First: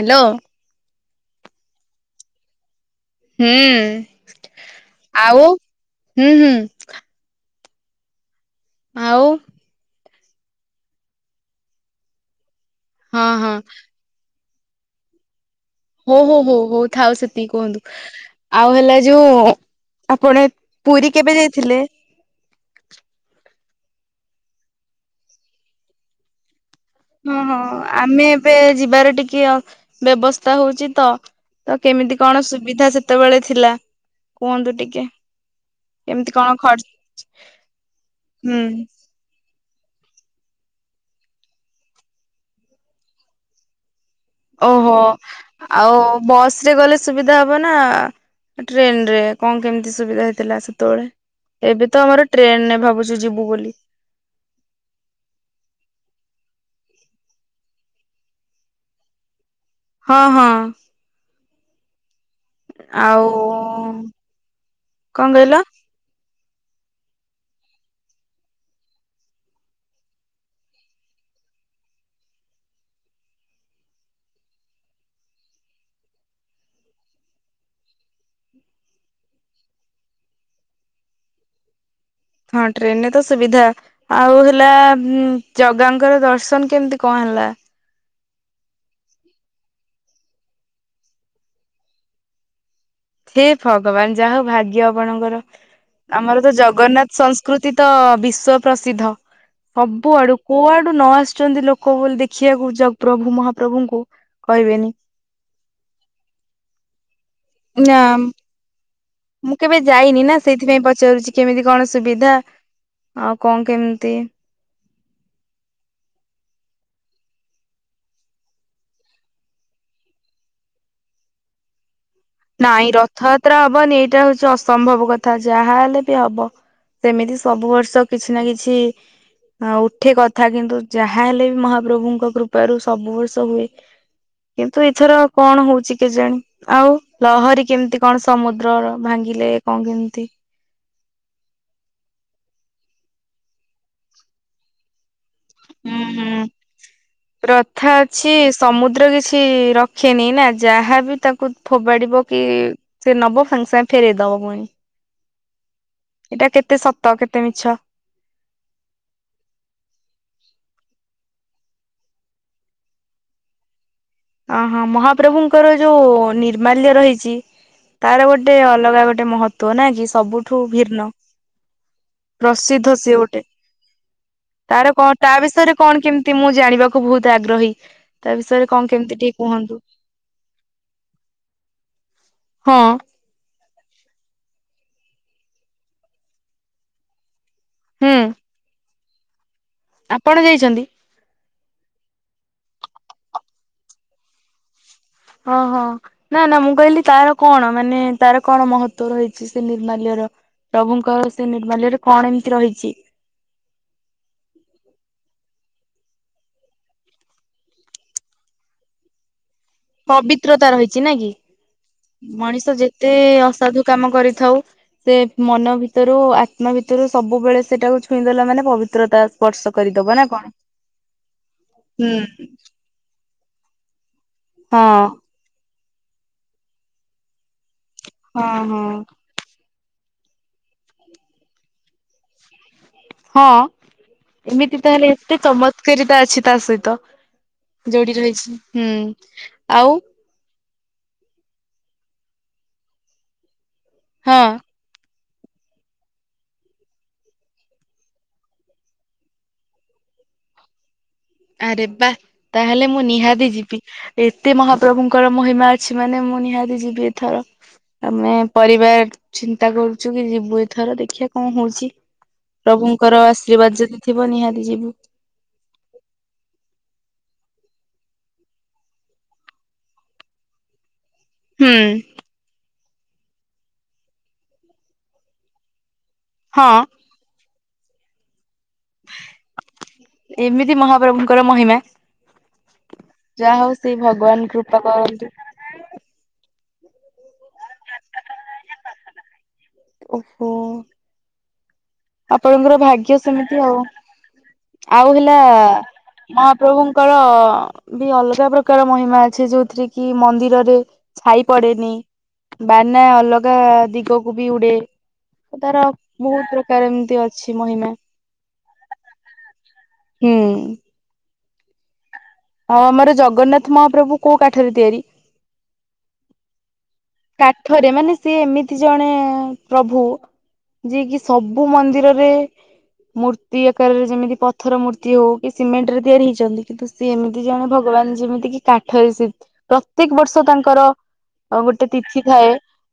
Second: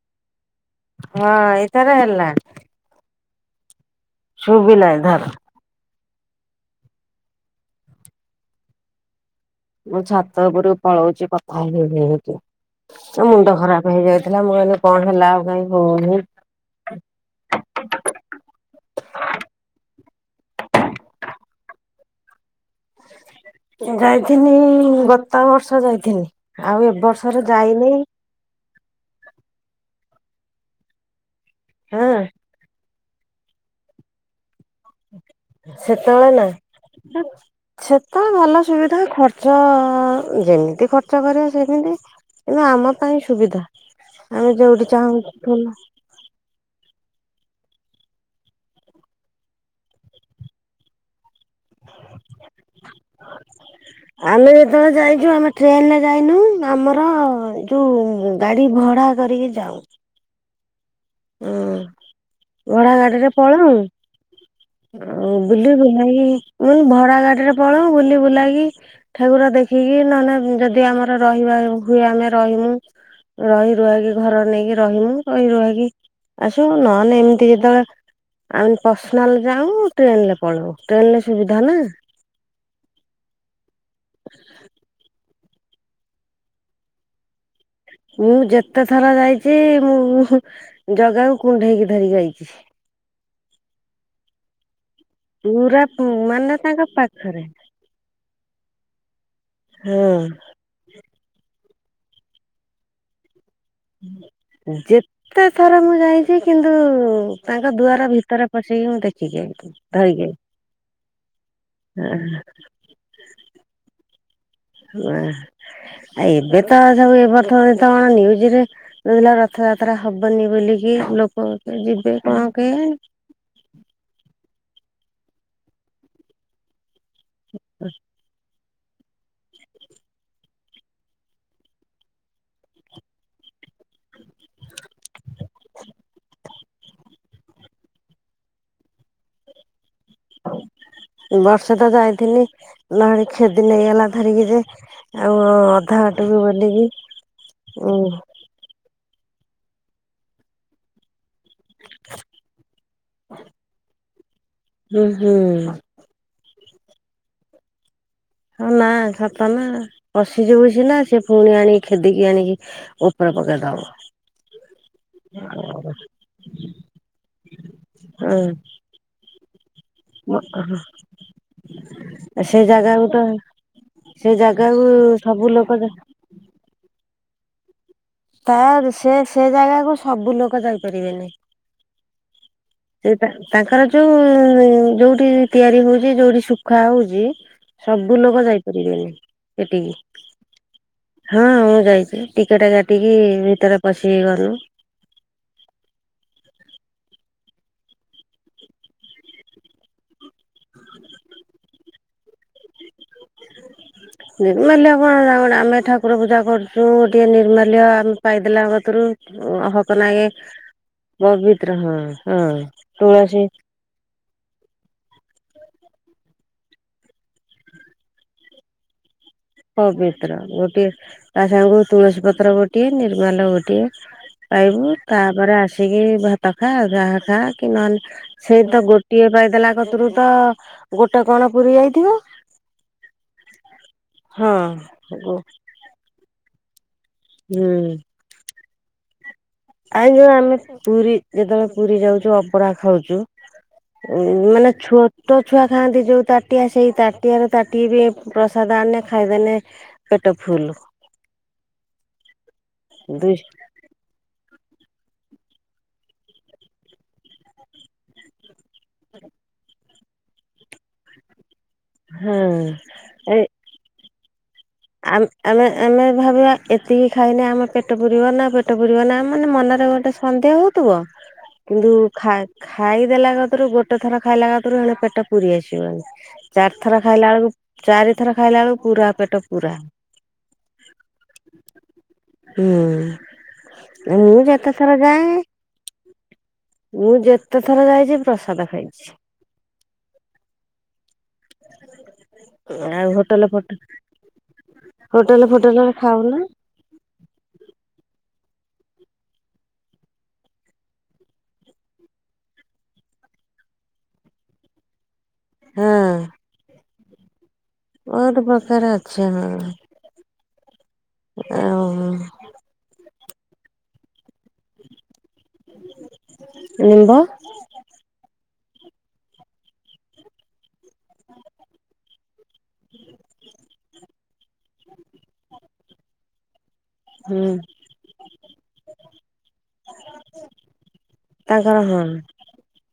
Hello. ହଁ ଏଥର ହେଲା। ହୁଁ। ସୁୁବିଲା ଏଧର। ଆଉ ହୁଁ- ହୁଁ। ଆଉ। ମୁଁ ଛାତ ଉପରୁ ପଳଉଛି କଥା ହେଇ ହେଇକି ହଁ ହଁ ମୁଣ୍ଡ ଖରାପ୍ ହେଇଯାଇଛି। ହେଲା, ମୁଁ କହିନି କଣ ହେଲା ଆଉ କାଇ। ହଉ- ହଉ- ହଉ ଥାଉ ସେତିକି କୁହନ୍ତୁ। ଆଉ ହେଲା ଯୋଉ ଆପଣ ପୁରୀ କେବେ ଯାଇଥିଲେ? ଯାଇଥିନି ଗତ ବର୍ଷ ଯାଇଥିନି। ଆଉ ଏବେ ହଁ ହଁ ଆମେ ଏବେ ଯିବାର ଟିକେ ବ୍ୟବସ୍ଥା ହଉଚି ତ ତ ହଁ କେମିତି କଣ ସୁବିଧା ସେ ସେତେବେଳେ ଥିଲା କୁହନ୍ତୁ ଟିକେ? କେମିତି ସେତେବେଳେ କଣ ଖର୍ଚ୍ଚ ନା ସେତେବେଳେ ହୁଁ ଭଲ ସୁବିଧା ଖ ଖର୍ଚ ଯେମିତି ଖର୍ଚ୍ଚ କରିବା ସେମିତି କିନ୍ତୁ ଆମ ପାଇଁ ସୁବିଧା। ଆମେ ଯୋଉଠି ଚାହୁଁ ବସରେ ଗଲେ ସୁବିଧା ହବ ନା ଟ୍ରେନରେ କଣ କେମିତି ସୁବିଧା ହେଇଥିଲା ସେତେବେଳେ? ଏବେ ତ ଆମର ଟ୍ରେନରେ ଭାବୁଛୁ ଯିବୁ ବୋଲି। ଆମେ ଯେତେବେଳେ ଯାଇଛୁ ଆମେ ଟ୍ରେନରେ ଯାଇନୁ ଆମର ଯୋଉ ଗାଡି ଭଡା କରିକି ଯାଉ। ହଁ ହଁ। ହୁଁ। ଭଡା ଆଉ ଗାଡିରେ ପଳାଉ ଆଉ କଣ କହିଲ ବୁଲି ବୁଲାକି ମୁୁଁ କହିନି ଭଡା ଗାଡିରେ ପଳଉ ବୁଲି ବୁଲାକି ଠାକୁର ଦେଖିକି ନହେଲେ ଯଦି ଆମର ରହିବା ହୁଏ ଆମେ ରହିଯାଉ। ରହି ରୁହାକି ଘର ନେଇକି ରହିମୁ ରହି ରୁହାକି ଆସିବ ନହେନେ ଏମିତି ଯେତେବେଳେ ଆମେ ପର୍ସନାଲ ଯାଉ ଟ୍ରେନରେ ପଳଉ ଟ୍ରେନରେ ସୁବିଧା ନା। ହଁ ଟ୍ରେନରେ ତ ସୁବିଧା ଆଉ ହେଲା ଉଁ ଜଗାଙ୍କର ଦର୍ଶନ କେମିତି କଣ ହେଲା? ମୁଁ ଯେତେ ଥର ଯାଇଚି ମୁଁ ଜଗାକୁ କୁଣ୍ଢେଇକି ଧରିକି ଆଇଚି। ହେ ଭଗବାନ ଯା ହଉ ଭାଗ୍ୟ ଆପଣଙ୍କର। ପୁରା ଆମର ତ ମାନେ ତାଙ୍କ ଜଗନ୍ନାଥ ପାଖରେ ସଂସ୍କୃତି ତ ବିଶ୍ଵ ପ୍ରସିଦ୍ଧ ସବୁ ହଁ। ଆଡୁ କୁଆଡୁ ନ ଆସୁଛନ୍ତି ଲୋକ ବୋଲି ଦେଖିବାକୁ ଜଗ ପ୍ରଭୁ ମହାପ୍ରଭୁଙ୍କୁ କହିବେନି। ଏତେ ଥର ମୁଁ ଯାଇଚି କିନ୍ତୁ ତାଙ୍କ ନା ଦୁଆର ଭିତରେ ପଶିକି ମୁଁ ଦେ ଦେଖିକି ମୁଁ ଆଇଚି କେବେ ଯାଇନି ଧରକି ଆଇ ନା ସେଇଥିପାଇଁ ପଚାରୁଚି କେମିତି କଣ ସୁବିଧା ଆଉ କଣ କେମିତି? ଆଁ ଆ ଏବେ ତ ସବୁ ଏବର୍ଷ ତ କଣ ନ୍ୟୁଜରେ କୋହୁଥିଲା ରଥଯାତ୍ରା ହବନି ବୋଲିକି ଲୋକ ବାକ ଯିବେ କଣ ନାଇଁ କେଇଆଣି। ରଥଯାତ୍ରା ହବନି ଏଇଟା ହଉଛି ଅସମ୍ଭବ କଥା ଯାହା ହେଲେ ବି ହବ। ସେମିତି ସବୁ ବର୍ଷ କିଛି ନା କିଛି ହଁ ଉଠେ କଥା କିନ୍ତୁ ଯାହାହେଲେ ବି ମହାପ୍ରଭୁଙ୍କ କୃପାରୁ ସବୁ ବର୍ଷ ହୁଏ। କିନ୍ତୁ ଏଥର କଣ ହଉଛି କେଜାଣି ଆଉ ଲହରୀ କେମିତି କଣ ସମୁଦ୍ରର ଭାଙ୍ଗିଲେ କଣ କେମିତି? ବର୍ଷେ ତ ଯାଇିଥିଲି ନହଡି କ୍ଷେଦି ନେଇଗଲା ଧରିକି ଯେ ଆଉ ଅଧା ହୁଁ ହୁଁ। ହାଟୁରୁ ଗଲିଯେ ପ୍ରଥା ଉଁ ଅଛି ସମୁଦ୍ର କିଛି ରଖେନି ନା ଯାହାବି ତା କୁ ଫୋବାଡି ପକେଇ ସେ ନବ ସାଙ୍ଗେ ସାଙ୍ଗେ ଫେରେଇଦବ ପୁଣି ଉଁ ହୁଁ। ଏଟା କେତେ ସତ କେତେ ମିଛ। ହଁ ନା ସତ ନା ପଶିଯିବୁ ସିନା ସେ ପୁଣି ଆଣିକି କ୍ଷେଦିକି ଆଣିକି ଉପରେ ପକେଇଦବ। ଅଁ ହଁ ମହାପ୍ରଭୁଙ୍କର ଯୋଉ ନିର୍ମାଲ୍ୟ ରହିଛି। ତାର ଗୋଟେ ଅଲଗା ଗୋଟେ ମହତ୍ଵ ନାଇଁ କି ସବୁଠୁ ଭିନ୍ନ ସେ ପ୍ରସିଦ୍ଧ ଜାଗାକୁ ସିଏ ତ ଗୋଟେ। ସେ ଜାଗାକୁ ତାର କଣ ତା ସବୁ ବିଷୟରେ ଲୋକ ଯା କଣ କେମିତି ମୁଁ ଜାଣିବାକୁ ବହୁତ ଆଗ୍ରହି। ତାର ସେ ସେ ଜାଗାକୁ ସବୁ ଲୋକ ଯାଇପାରିବେନି। ହଁ। ସେ ତାଙ୍କର ଯୋଉ ଯୋଉଠି ତିଆରି ହଉଛି ଯୋଉଠି ସୁଖା ହଉଛି। ହୁଁ ସବୁ ଲୋକ ଯାଇପାରିବେନି ସେଠିକି ଆପଣ ଯାଇଛନ୍ତି ହଁ ମୁଁ ଯାଇଚି ଟିକେଟ କାଟିକି ଭିତରେ ପଶିକି ଗଲୁ। ହଁ ହଁ। ନା ନା ମୁଁ କହିଲି ତାର କଣ ମାନେ ତାର କଣ ମହତ୍ଵ ରହିଛି ସେ ନିର୍ମାଲ୍ୟର? ପ୍ରଭୁଙ୍କର ସେ ନିର୍ମାଲ୍ୟରେ କଣ ଏମିତି ରହିଚି? ନିର୍ମାଲ୍ୟ କଣ ଆମେ ଠାକୁର ପୂଜା କରୁଚୁ ଟିକେ ନିର୍ମାଲ୍ୟ ଆମେ ପାଇଦେଲା କତୁରୁ ଓଃକ। ପବିତ୍ରତା ରହିଛି ନାଇ କି ହଁ ହଁ ମଣିଷ ଯେତେ ତୁଳସୀ ଅସାଧୁ କାମ କରିଥାଉ। ସେ ମନ ଭିତରୁ ଆତ୍ମା ଭିତରୁ ସବୁବେଳେ ସେଟାକୁ ଛୁଇଁଦେଲା ମାନେ ପବିତ୍ରତା ସ୍ପର୍ଶ କରିଦବ ନା ପବିତ୍ର କଣ? ଗୋଟିଏ ତା ସାଙ୍ଗକୁ ହୁଁ। ତୁଳସୀ ପତ୍ର ଗୋଟିଏ ନିର୍ମାଲ୍ୟ ଗୋଟିଏ। ହଁ ପାଇବୁ ତାପରେ ଆସିକି ଭାତ ଖା ଯାହା ଖା କି ନହେଲେ। ହଁ ସେଇ ହଁ ତ ଗୋଟିଏ ପାଇଦେଲା କତୁରୁ ତ ଗୋଟେ କଣ ପୁରୀ ଯାଇଥିବ। ହଁ ହଁ। ଏମିତି ତାହେଲେ ଗୋ ଏତେ ଚମତ ଉତେଜିତା ଅଛି ତା ସହିତ ହୁଁ ଯୋଉଠି ରହିଛି ହୁଁ। ଆଉ ଆଇ ଯୋଉ ଆମେ ପୁରୀ ଯେତେବେଳେ ପୁରୀ ଯାଉଚୁ ଅବଢ଼ା ଖାଉଚୁ ହଁ ମାନେ ଛୋଟ ଛୁଆ ଖାଆନ୍ତି ଯୋଉ ତାଟିଆ ସେଇ ତାଟିଆ ର ତାଟିଏ ବି ପ୍ରସାଦ ଆଣିନେ ଖାଇଦେନେ ପେଟ ଫୁଲୁ। ଆରେ ବାଃ ତାହେଲେ ମୁଁ ଦୁଇ ନିହାତି ଯିବି। ଏତେ ମହାପ୍ରଭୁଙ୍କର ମହିମା ଅଛି ମାନେ ମୁଁ ନିହାତି ଯିବି ଏଥର। ଆମେ ପରିବାର ଚିନ୍ତା କରୁଛୁ କି ଯିବୁ ଏଥର ଦେଖିବା କଣ ହଉଛି। ହଁ ପ୍ରଭୁଙ୍କର ଆଶୀର୍ବାଦ ଯଦି ଥିବ ନିହାତି ଯିବୁ। ଆମେ ଆମେ ଆମେ ଭାବିବା ଏତିକି ଖାଇନି ଆମ ପେଟ ପୁରିବ ନା ପେଟ ପୁରିବ ନା ମାନେ ମନରେ ଗୋଟେ ସନ୍ଧେହ ହଉଥିବ। ହୁଁ କିନ୍ତୁ ଖା ଖାଇଦେଲା କାତରୁ ଗୋଟେ ଥର ଖାଇଲା କତରୁ ଏଣେ ପେଟ ପୁରି ଆସିବ। ହଁ ଚାରିଥର ଖାଇଲା ବେଳକୁ ଚାରିଥର ଖାଇଲା ବେଳକୁ ପୁରା ପେଟ ଫୁଲ୍। ଏମିତି ମହାପ୍ରଭୁଙ୍କର ମହିମା। ହୁଁ ଯାହା ହଉ ସେ ମୁଁ ଭଗବାନ ଯେତେ କୃପା ଥର ଯାଏ କରନ୍ତୁ। ମୁଁ ଯେତେ ଥର ଯାଇଛି ପ୍ରସାଦ ଖାଇଛି। ଓହୋ। ଆପଣଙ୍କର ଆଉ ଭାଗ୍ୟ ହୋଟେଲ ସେମିତି ଫୋଟ ଆଉ ଆଉ ହେଲା ହୋଟେଲ ଫୋଟେଲରେ ମହା ଖାଉନା ମହା ପ୍ରଭୁଙ୍କର ବି ଅଲଗା ପ୍ରକାର ମହିମା ଅଛି ଯୋଉଥିରେ କି ମନ୍ଦିରରେ। ଛାଇ ପଡେନି ବାନା ଅଲଗା ଦିଗକୁ ବି ଉଡେ। ତାର ହଁ। ବହୁ ପ୍ରକାର ଏମିତି ଅଛି ମହିମା। ବହୁତ ପ୍ରକାର ଅଛି ହଁ। ହୁଁ। ଆଉ। ଉହୁଁ। ଆଉ ଆମର ଜଗନ୍ନାଥ ମହାପ୍ରଭୁ କୋଉ କାଠରେ ତିଆରି? ନିମ୍ବ। କାଠରେ ମାନେ ସିଏ ଏମିତି ଜଣେ ପ୍ରଭୁ ଯିଏ କିି ସବୁ ମନ୍ଦିରରେ ମୂର୍ତ୍ତି କାରରେ ଯେମିତି ପଥର ମୂର୍ତ୍ତି ହଉ କି ସିମେଣ୍ଟରେ ତିଆରି ହେଇଚନ୍ତି କିନ୍ତୁ ସିଏ ହୁଁ ଏମିତି ଜଣେ ଭଗବାନ ଯେମିତି କି କାଠରେ ସିଏ ପ୍ରତ୍ୟେକ ବର୍ଷ ତାଙ୍କର ତାଙ୍କର କଣ? ଏ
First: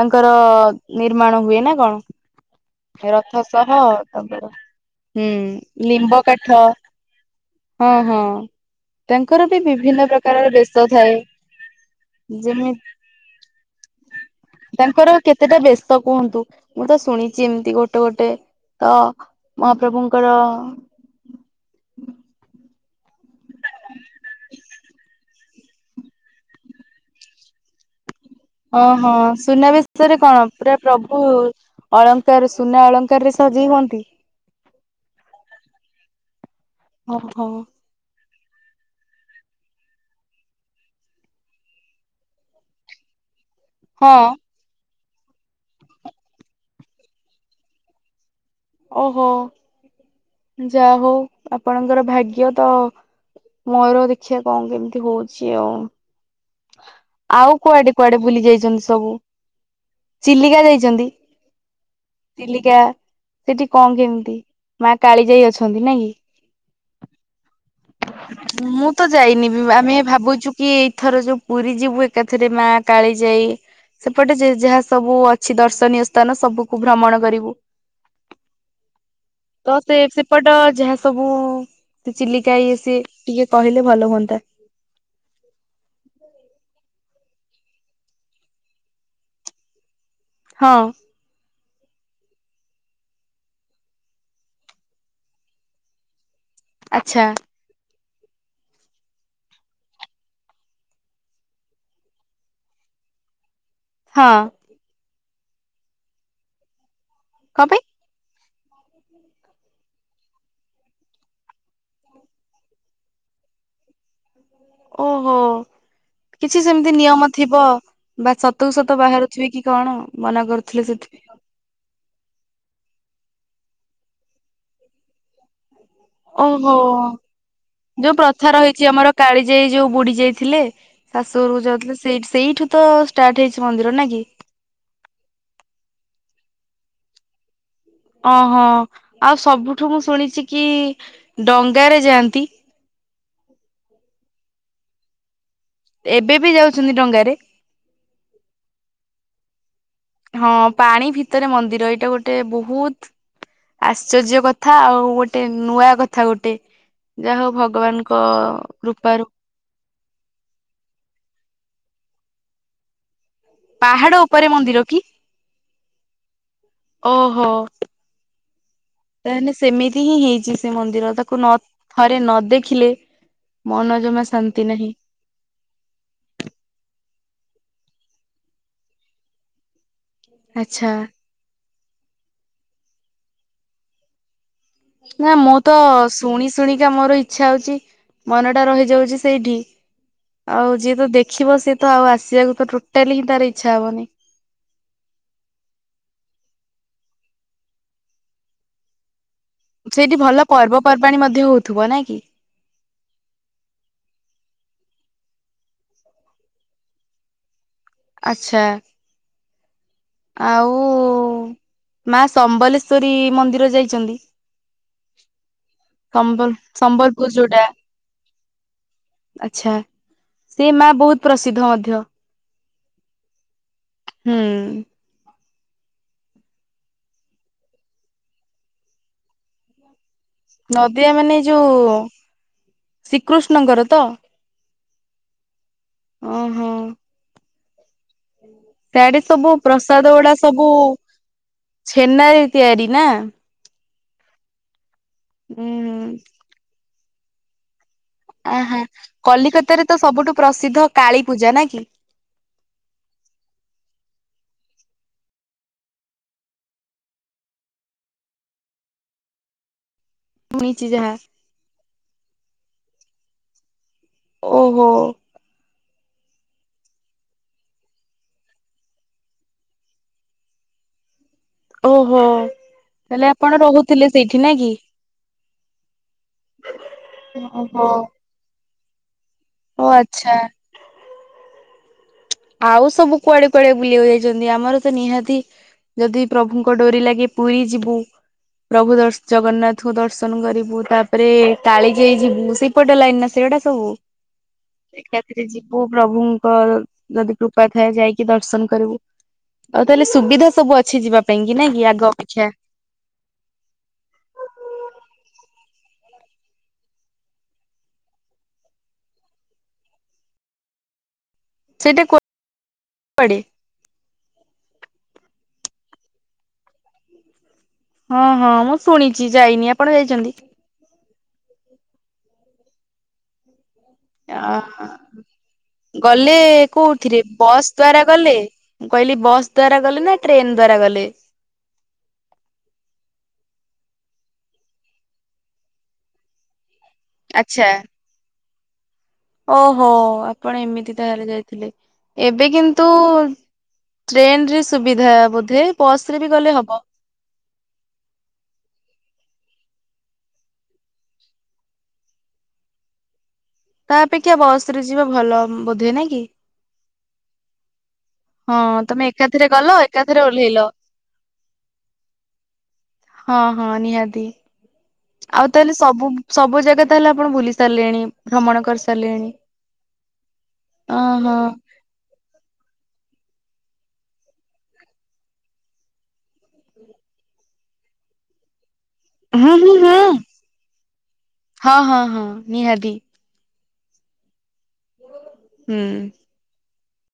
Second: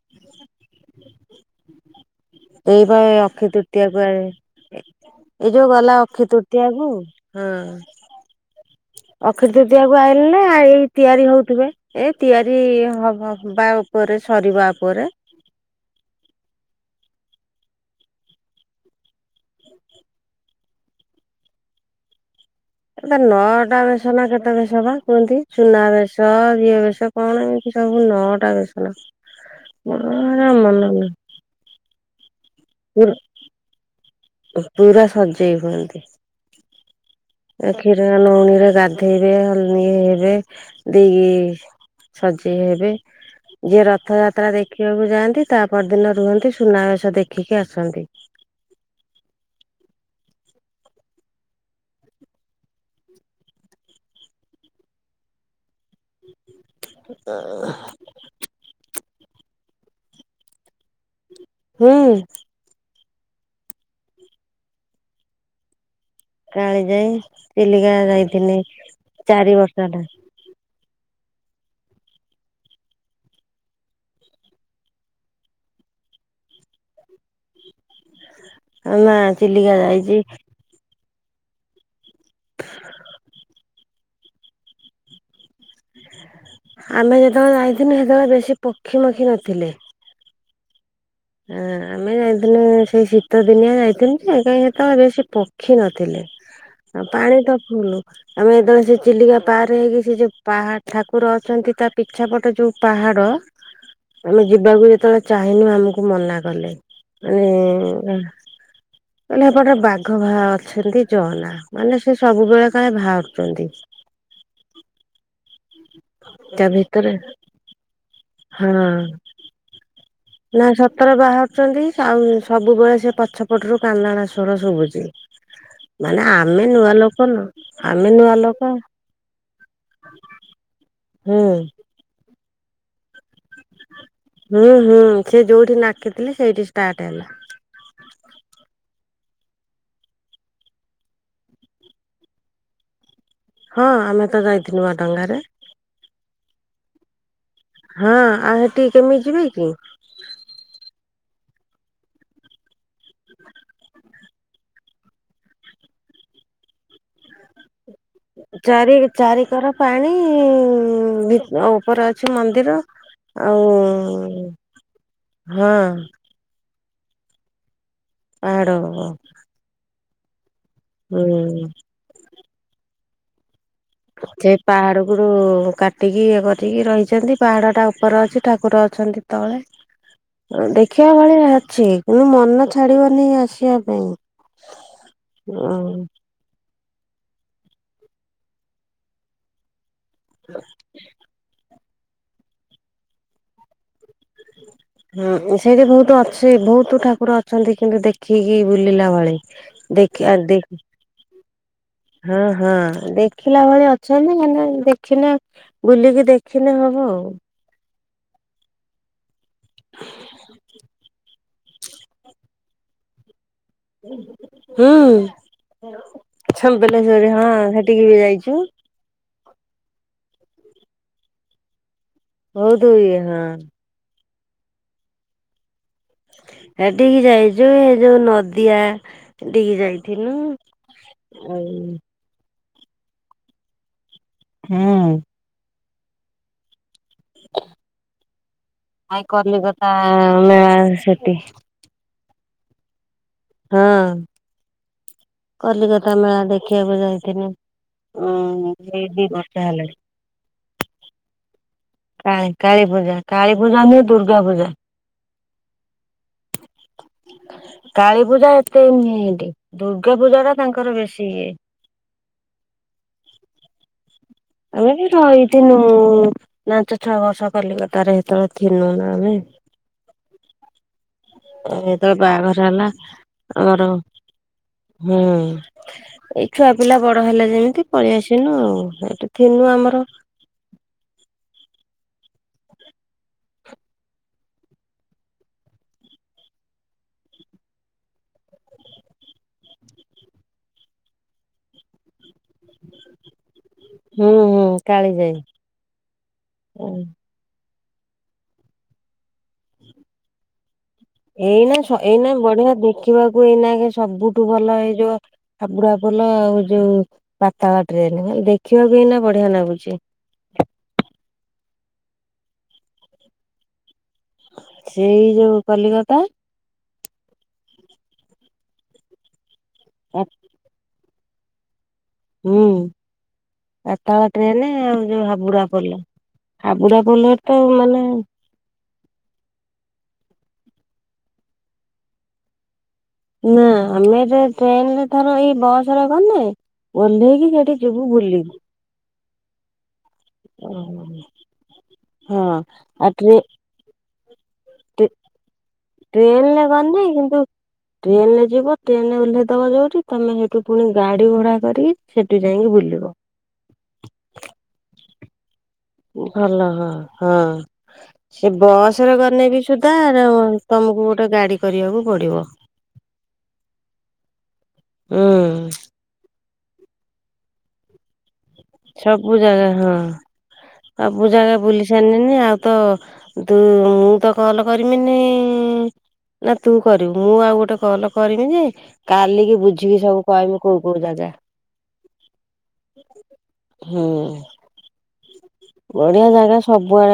ତାଙ୍କର ନିର୍ମାଣ ହୁଏ ନା କଣ? ଏଇ ବା ଏ ରଥ ସହ ଅଖିତୃତୀୟା ତାଙ୍କର କୁଆଡେ? ହୁଁ ଏ ଯୋଉ ଗଲା ଲିମ୍ବ କାଠ ଅଖିତୃତୀୟା କୁ ହଁ। ତାଙ୍କର ବି ଅଖିତୃତୀୟାକୁ ବିଭିନ୍ନ ଆଇଲେ ପ୍ରକାରର ବେଶ ଏଇ ଥାଏ ତିଆରି ହଉଥିବେ ଏ ତିଆରି ଯେମିତି ହବ। ବା ଉପରେ ସରିବ ଆ ପରେ। ତାଙ୍କର କେତେଟା ବେଶ କୁହନ୍ତୁ ମୁଁ ତ ଶୁଣିଚି ଏମତି ଗୋଟେ ଗୋଟେ ତ ମହାପ୍ରଭୁଙ୍କର ଏ ବା ନଅଟା ବେଶ ନା କେତେ ବେଶ ବା କୁହନ୍ତି। ସୁନାବେଶ ଇଏ ବେଶ କଣ ଏମିତି ସବୁ ନଅ ଅ ହଁ ସୁନା ବେଶରେ କଣ ମନେ ପୁରା ପ୍ରଭୁ ନାହିଁ। ଅଳଙ୍କାରରେ ସୁନା ଅଳଙ୍କାରରେ ସଜେଇ ହୁଅନ୍ତି। ଉ ପୁରା ସଜେଇ ହୁଅନ୍ତି। ଅ ହ। କ୍ଷୀର ନଉଣୀରେ ଗାଧେଇବେ ହଳଦୀ ହେବେ ଦେଇକି ସଜେଇ ହେବେ। ଯିଏ ହଁ ରଥଯାତ୍ରା ଦେଖିବାକୁ ଯାଆନ୍ତି ତା ପରଦିନ ରୁହନ୍ତି ସୁନାବେଶ ଦେଖିକି ଆସନ୍ତି। ଓ ହୋ ଯାହା ହଉ ଆପଣଙ୍କର ଭାଗ୍ୟ ତ ମୋର ଦେଖିବା କଣ କେମତି ହଉଚି ଆଉ। ଆଉ କୁଆଡେ କୁଆଡେ ବୁଲି ଯାଇଛନ୍ତି ସବୁ ଚିଲିକା ଯାଇଚନ୍ତି? ହୁଁ। ଚିଲିକା ସେଠି କଣ କେମତି ମା କାଳିଜାଇ ଅଛନ୍ତି ନା କି? କାଳିଜାଇ। ଚିଲିକା ଯା ମୁଁ ତ ଯାଇନି ବି ଆମେ ଭାବଚୁ କି ଏଥର ଯୋଉ ପୁରୀ ଯିବୁ ଏକାଥେରେ ମା କାଳିଜାଇ ସେପଟେ ଯେ ଯାହା ସବୁ ଅଛି ଦର୍ଶନୀୟ ସ୍ଥାନ ସବୁକୁ ଭ୍ରମଣ କରିବୁ। ନା ଚିଲିକା ତ ସେ ଯାଇଛି ସେପଟ ଯାହା ସବୁ ଚିଲିକା ଇଏ ସିଏ ଟିକେ କହିଲେ ଭଲ ହୁଅନ୍ତା। ଆମେ ଯେତବେଳେ ଯାଇଥିନୁ ସେତବେଳେ ବେଶୀ ପକ୍ଷୀ ମକ୍ଷୀ ନଥିଲେ। ହଁ। ଏଁ ଆମେ ଯାଇଥିଲୁ ସେଇ ଶୀତ ଦିନିଆ ଯାଇଥିନୁ ଯେ କାଇଁ ସେତବେଳେ ବେଶୀ ପକ୍ଷୀ ନଥିଲେ। ଆଉ ଆଚ୍ଛା ପାଣି ତ ଫୁଲ୍। ଆମେ ଯେତବେଳେ ସେ ଚିଲିକା ପାରେ ହେଇକି ସେ ଯୋଉ ପାହା ଠାକୁର ଅଛନ୍ତି ତା ପିଛା ପଟ ଯୋଉ ପାହାଡ ଆମେ ହଁ ଯିବାକୁ ଯେତବେଳେ ଚାହିଁନୁ ଆମୁକୁ ମନା କଲେ କଣ ପାଇଁ? ମାନେ ଏଁ କହିଲେ ହେପଟେ ବାଘ ବା ଅଛନ୍ତି ଯଅନା ମାନେ ସେ ସବୁବେଳେ କାଳେ ବାହାରୁଚନ୍ତି। ଓ ହୋ କିଛି ତା ସେମତି ଭିତରେ ନିୟମ ଥିବ ବା ସତୁକୁ ସତ ହଁ ବାହାରୁ ଥିବେ କି କଣ ଆଉ। ନା ସତରେ ବାହାରୁଚନ୍ତି ଆଉ ସବୁବେଳେ ସେ ପଛ ପଟରୁ କାନ୍ଦଣା ସ୍ୱର ଶୁଭୁଚି। ଓହୋ ନୁହଁ ଆମେ ଯୋଉ ନୂଆ ପ୍ରଥା ଲୋକ ରହିଛି ଆମର କାଳିଜାଈ ଯୋଉ ବୁଡି ଯାଇଥିଲେ? ହୁଁ ଶାଶୁ ଘରକୁ ଯାଉଥିଲେ ସେଇ ସେଇଠୁ ତ ଷ୍ଟାର୍ଟ ହେଇଛି ମନ୍ଦିର ନା କି? ହୁଁ ହୁଁ ସେ ଯୋଉଠି ନାକିଥିଲେ ସେଇଠି ଷ୍ଟାର୍ଟ ହେଲା। ଓହୋ ଆଉ ସବୁଠୁ ମୁଁ ଶୁଣିଛି କି ଡଙ୍ଗାରେ ଯାଆନ୍ତି? ହଁ ଆମେ ତ ଯାଇଥିଲୁ ନୂଆ ଡଙ୍ଗାରେ। ଏବେ ବି ଯାଉଛନ୍ତି ଡଙ୍ଗାରେ? ହଁ ଆଉ ସେଠିକି କେମିତି ଯିବେ କି? ହଁ ପାଣି ଭିତରେ ମନ୍ଦିର ଏଇଟା ଗୋଟେ ବହୁତ ଆଶ୍ଚର୍ଯ୍ୟ କଥା ଆଉ ଗୋଟେ ନୂଆ କଥା ଗୋଟେ ଯାହା ହଉ ଭଗବାନ ଚାରି ଚାରିିକର ପାଣି ଉପରେ ଅଛି ମନ୍ଦିର। ଆଉ ପାହାଡ ଉପରେ ମନ୍ଦିର କି ହଁ। ଓହୋ। ପାହାଡ। ତାହେଲେ ସେମିତି ହିଁ ହେଇଛି ସେ ମନ୍ଦିର ତାକୁ ନ ହୁଁ ଥରେ ନ ଦେଖିଲେ ମନ ଜମା ସେ ଶାନ୍ତି ନାହିଁ ପାହାଡକୁ ଉପରୁ କାଟିକି ଇଏ କରିକି ରହିଛନ୍ତି ପାହାଡ଼ଟା ଉପରେ ଅଛି ଠାକୁର ଅଛନ୍ତି ତଳେ। [inaudible] ଆଚ୍ଛା ଦେଖିବା ଭଳିଆ ଅଛି କିନ୍ତୁ ମନ ଛାଡିବନି ଆସିବା ପାଇଁ। ନା ମୁଁ ତ ଶୁଣି ଶୁଣିକା ମୋର ଇଛା ହଉଛି ମନଟା ରହିଯାଉଛି ସେଇଠି। ଆଉ ଯିଏ ତ ଦେଖିବ ସିଏ ତ ଆଉ ଆସିବାକୁ ତ ଟୋଟାଲି ହିଁ ତାର ଇଛା ହବନି। ହୁଁ ସେଇଠି ବହୁତ ଅଛି ବହୁତ ଠାକୁର ଅଛନ୍ତି କିନ୍ତୁ ଦେଖିକି ବୁଲିଲା ଭଳି। ସେଇଠି ଦେଖି ଭଲ ଦେଖ ପର୍ବପର୍ବାଣୀ ମଧ୍ୟ ହଉଥିବ ନାଇଁ କି ହଁ ହଁ ଦେଖ ଦେଖିଲା ଭଳି ଅଛନ୍ତି ମ ଦେଖିଲେ ବୁଲିକି ଦେଖିଲେ ହବ ଆଉ? ଆଛା। ଆଉ ମା ସମ୍ବଲେଶ୍ଵରୀ ମନ୍ଦିର ଯାଇ ଛତି ହୁଁ ସମ୍ବଲ ସମଲେଶ୍ଵରୀ ସମ୍ବଲପୁର ହଁ ଯୋଉଟା? ସେଠିକି ବି ଯାଇଛୁ। ଆଛା ସେ ମା ବହୁତ ପ୍ରସିଦ୍ଧ ମଧ୍ୟ। ବହୁତ ଇଏ ହଁ। ହୁଁ। ହେଟିକି ଯାଇଛୁ ଏ ଯୋଉ ନଦିଆଡିକି ଯାଇଛି ନଦିଆ ମାନେ ଏ ଯୋଉ ଶ୍ରୀକୃଷ୍ଣଙ୍କର ତ? ହୁଁ। ଓହୋ। ସିଆଡେ ଆଉ ସବୁ କଲିକତା ପ୍ରସାଦ ଗୁଡା ସବୁ ମେଳା ସେଠି ଛେନାରେ ତିଆରି ନା? ହଁ। ଉୁଁ ହୁଁ କଲିକତା ମେଳା ଦେଖିବାକୁ ଯାଇଥିଲି। ଆ ହଁ କଲିକତାରେ ହେଲାଣି। ତ ସବୁଠୁ ପ୍ରସିଦ୍ଧ କାଳୀ ପୂଜା ନା କି? କାଳୀ କାଳୀ ପୂଜା କାଳୀ ପୂଜା ନୁହେଁ ଦୁର୍ଗା ପୂଜା। କାଳୀ ପୂଜା ଏତେ ନୁହେଁ ଏଇଠି। ଦୁର୍ଗା ପୂଜାଟା ଶୁଣିଛି ତାଙ୍କର ଯାହା ବେଶୀ ଇଏ। ଓହୋ ଆମେ ବି ରହିଥିନୁ ପାଞ୍ଚ ଛଅ ବର୍ଷ କଲିକତାରେ ସେତେବେଳେ ଥିନୁ ନା ଆମେ। ଯେତେବେଳ ଓହୋ ବାହାଘର ହେଲା ତାହେଲେ ଆପଣ ଆମର। ରହୁଥିଲେ ସେଇଠି ନା କି ହୁଁ ଏଇ ଛୁଆ ପିଲା ବଡ ହେଲା ଓହୋ ଯେମିତି ପଳେଇଆସନୁ ଆଉ ଏଠି। ଥୀନୁ ଓ ଆମର ଆଚ୍ଛା ଆଉ ସବୁ କୁଆଡେ କୁଆଡେ ବୁଲିବାକୁ ଯାଇଛନ୍ତି? ଆମର ତ ନିହାତି ଯଦି ପ୍ରଭୁଙ୍କ ଡୋରି ଲାଗେ ପୁରୀ ଯିବୁ। ପ୍ରଭୁ ଜଗନ୍ନାଥଙ୍କୁ ଦର୍ଶନ କରିବୁ ତାପରେ କାଳିଜାଈ ଯାଇ ଯିବୁ ସେଇ- ସେପଟ ଲାଇନ ନା ସେଗୁଡା ସବୁ ହୁଁ ହୁଁ କାଳିଜାଇ। ଏକାଥରେ ଯିବୁ ପ୍ରଭୁଙ୍କ। ଯଦି କୃପା ଥାଏ ଯାଇକି ଦର୍ଶନ କରିବୁ ଆଉ ତାହେଲେ ସୁବିଧା ସବୁ ଅଛି ଯିବା ପାଇଁ କି ନାଇଁ ଏଇନା କି ଆଗ ଏଇନା ଅପେକ୍ଷା। ବଢିଆ ଦେଖିବାକୁ ଏଇନା ସବୁଠୁ ଭଲ ଏଇ ଯୋଉ ହାବୁଡା ପୋଲ ଆଉ ଯୋଉ ପାତାଳ ଟ୍ରେନ୍ ଦେଖିବାକୁ ଏଇନେ ବଢିଆ ଲାଗୁଛି। ସେଇଟା କୋଉ ଆଡେ? ସେଇ ଯୋଉ କଲିକତା। ହଁ ହଁ ମୁଁ ଶୁଣିଛି ଯାଇନି ଆପଣ ଯାଇଛନ୍ତି? ହୁଁ। ପାତାଳ ଅ ଟ୍ରେନ ଆଉ ଯୋଉ ହାବୁଡାପୋଲ ଗଲେ କୋଉଥିରେ ହାବୁଡାପୋଲର ତ ବସ୍ ଦ୍ଵାରା ମାନେ। ଗଲେ? ମୁଁ କହିଲି ବସ୍ ଦ୍ଵାରା ଗଲେ ନା ଟ୍ରେନ ଦ୍ଵାରା ଗଲେ? ନା ଆମେ ଏ ଟ୍ରେନରେ ଥର ଏଇ ବସ ରେ ଗଲେେ ଓହ୍ଲେଇକି ଆଚ୍ଛା। ସେଠି ଯିବୁ। ବୁଲିବି। ଓହୋ ଆପଣ ଏମିତି ତାହେଲେ ଯାଇଥିଲେ ହଁ ଏବେ କିନ୍ତୁ ଆଉ ଟ୍ରେ ଟ୍ରେନ ରେ ସୁବିଧା ବୋଧେ ବସ୍ ରେ ବି ଗଲେ ହବ। ନାଇଁ କିନ୍ତୁ ଟ୍ରେନ ରେ ଯିବ ଟ୍ରେନରେ ଓହ୍ଲାଇଦବ ଯୋଉଠି ତମେ ସେଇଠୁ ପୁଣି ଗାଡି ଭଡା କରିକି ସେଠୁ ଯାଇକି ବୁଲିବ। ତା ଅପେକ୍ଷା ବସ ରେ ଯିବା ଭଲ ହବ। ବୋଧେ ନାଇଁ। କି? ଭଲ ହଁ ହଁ। ସେ ହଁ ବସ୍ ତମେ ରେ ଏକାଥରେ ଗଲେବି ଗଲ ସୁଧା ଏକାଥରେ ଓହ୍ଲେଇଲ ତମକୁ ଗୋଟେ ଗାଡି କରିବାକୁ ପଡିବ। ହଁ ହଁ ନିହାତି ହୁଁ। ଆଉ ତାହେଲେ ସବୁ ସବୁ ଜାଗା ତାହେଲେ ଆପଣ ଭୁଲି ସାରିଲେଣି ଭ୍ରମଣ କରି ସବୁ ଜାଗା ହଁ ସବୁ ଓହୋ ଜାଗା ବୁଲି- ସାରି ନି ଆଉ ତ ତୁ ମୁଁ ତ କଲ କରିବିନି ନା ତୁ କରିବୁ ମୁଁ ଆଉ ଗୋଟେ କଲ କରିବି ଯେ ହୁଁ କାଲିକି ହୁଁ ହୁଁ ବୁଝିକି ସବୁ କହିବି କୋଉ କୋଉ ଜାଗା। ହଁ ହଁ ହଁ ନିହାତି ହୁଁ। ହୁଁ। ବଢିଆ ଜାଗା ସବୁଆଡେ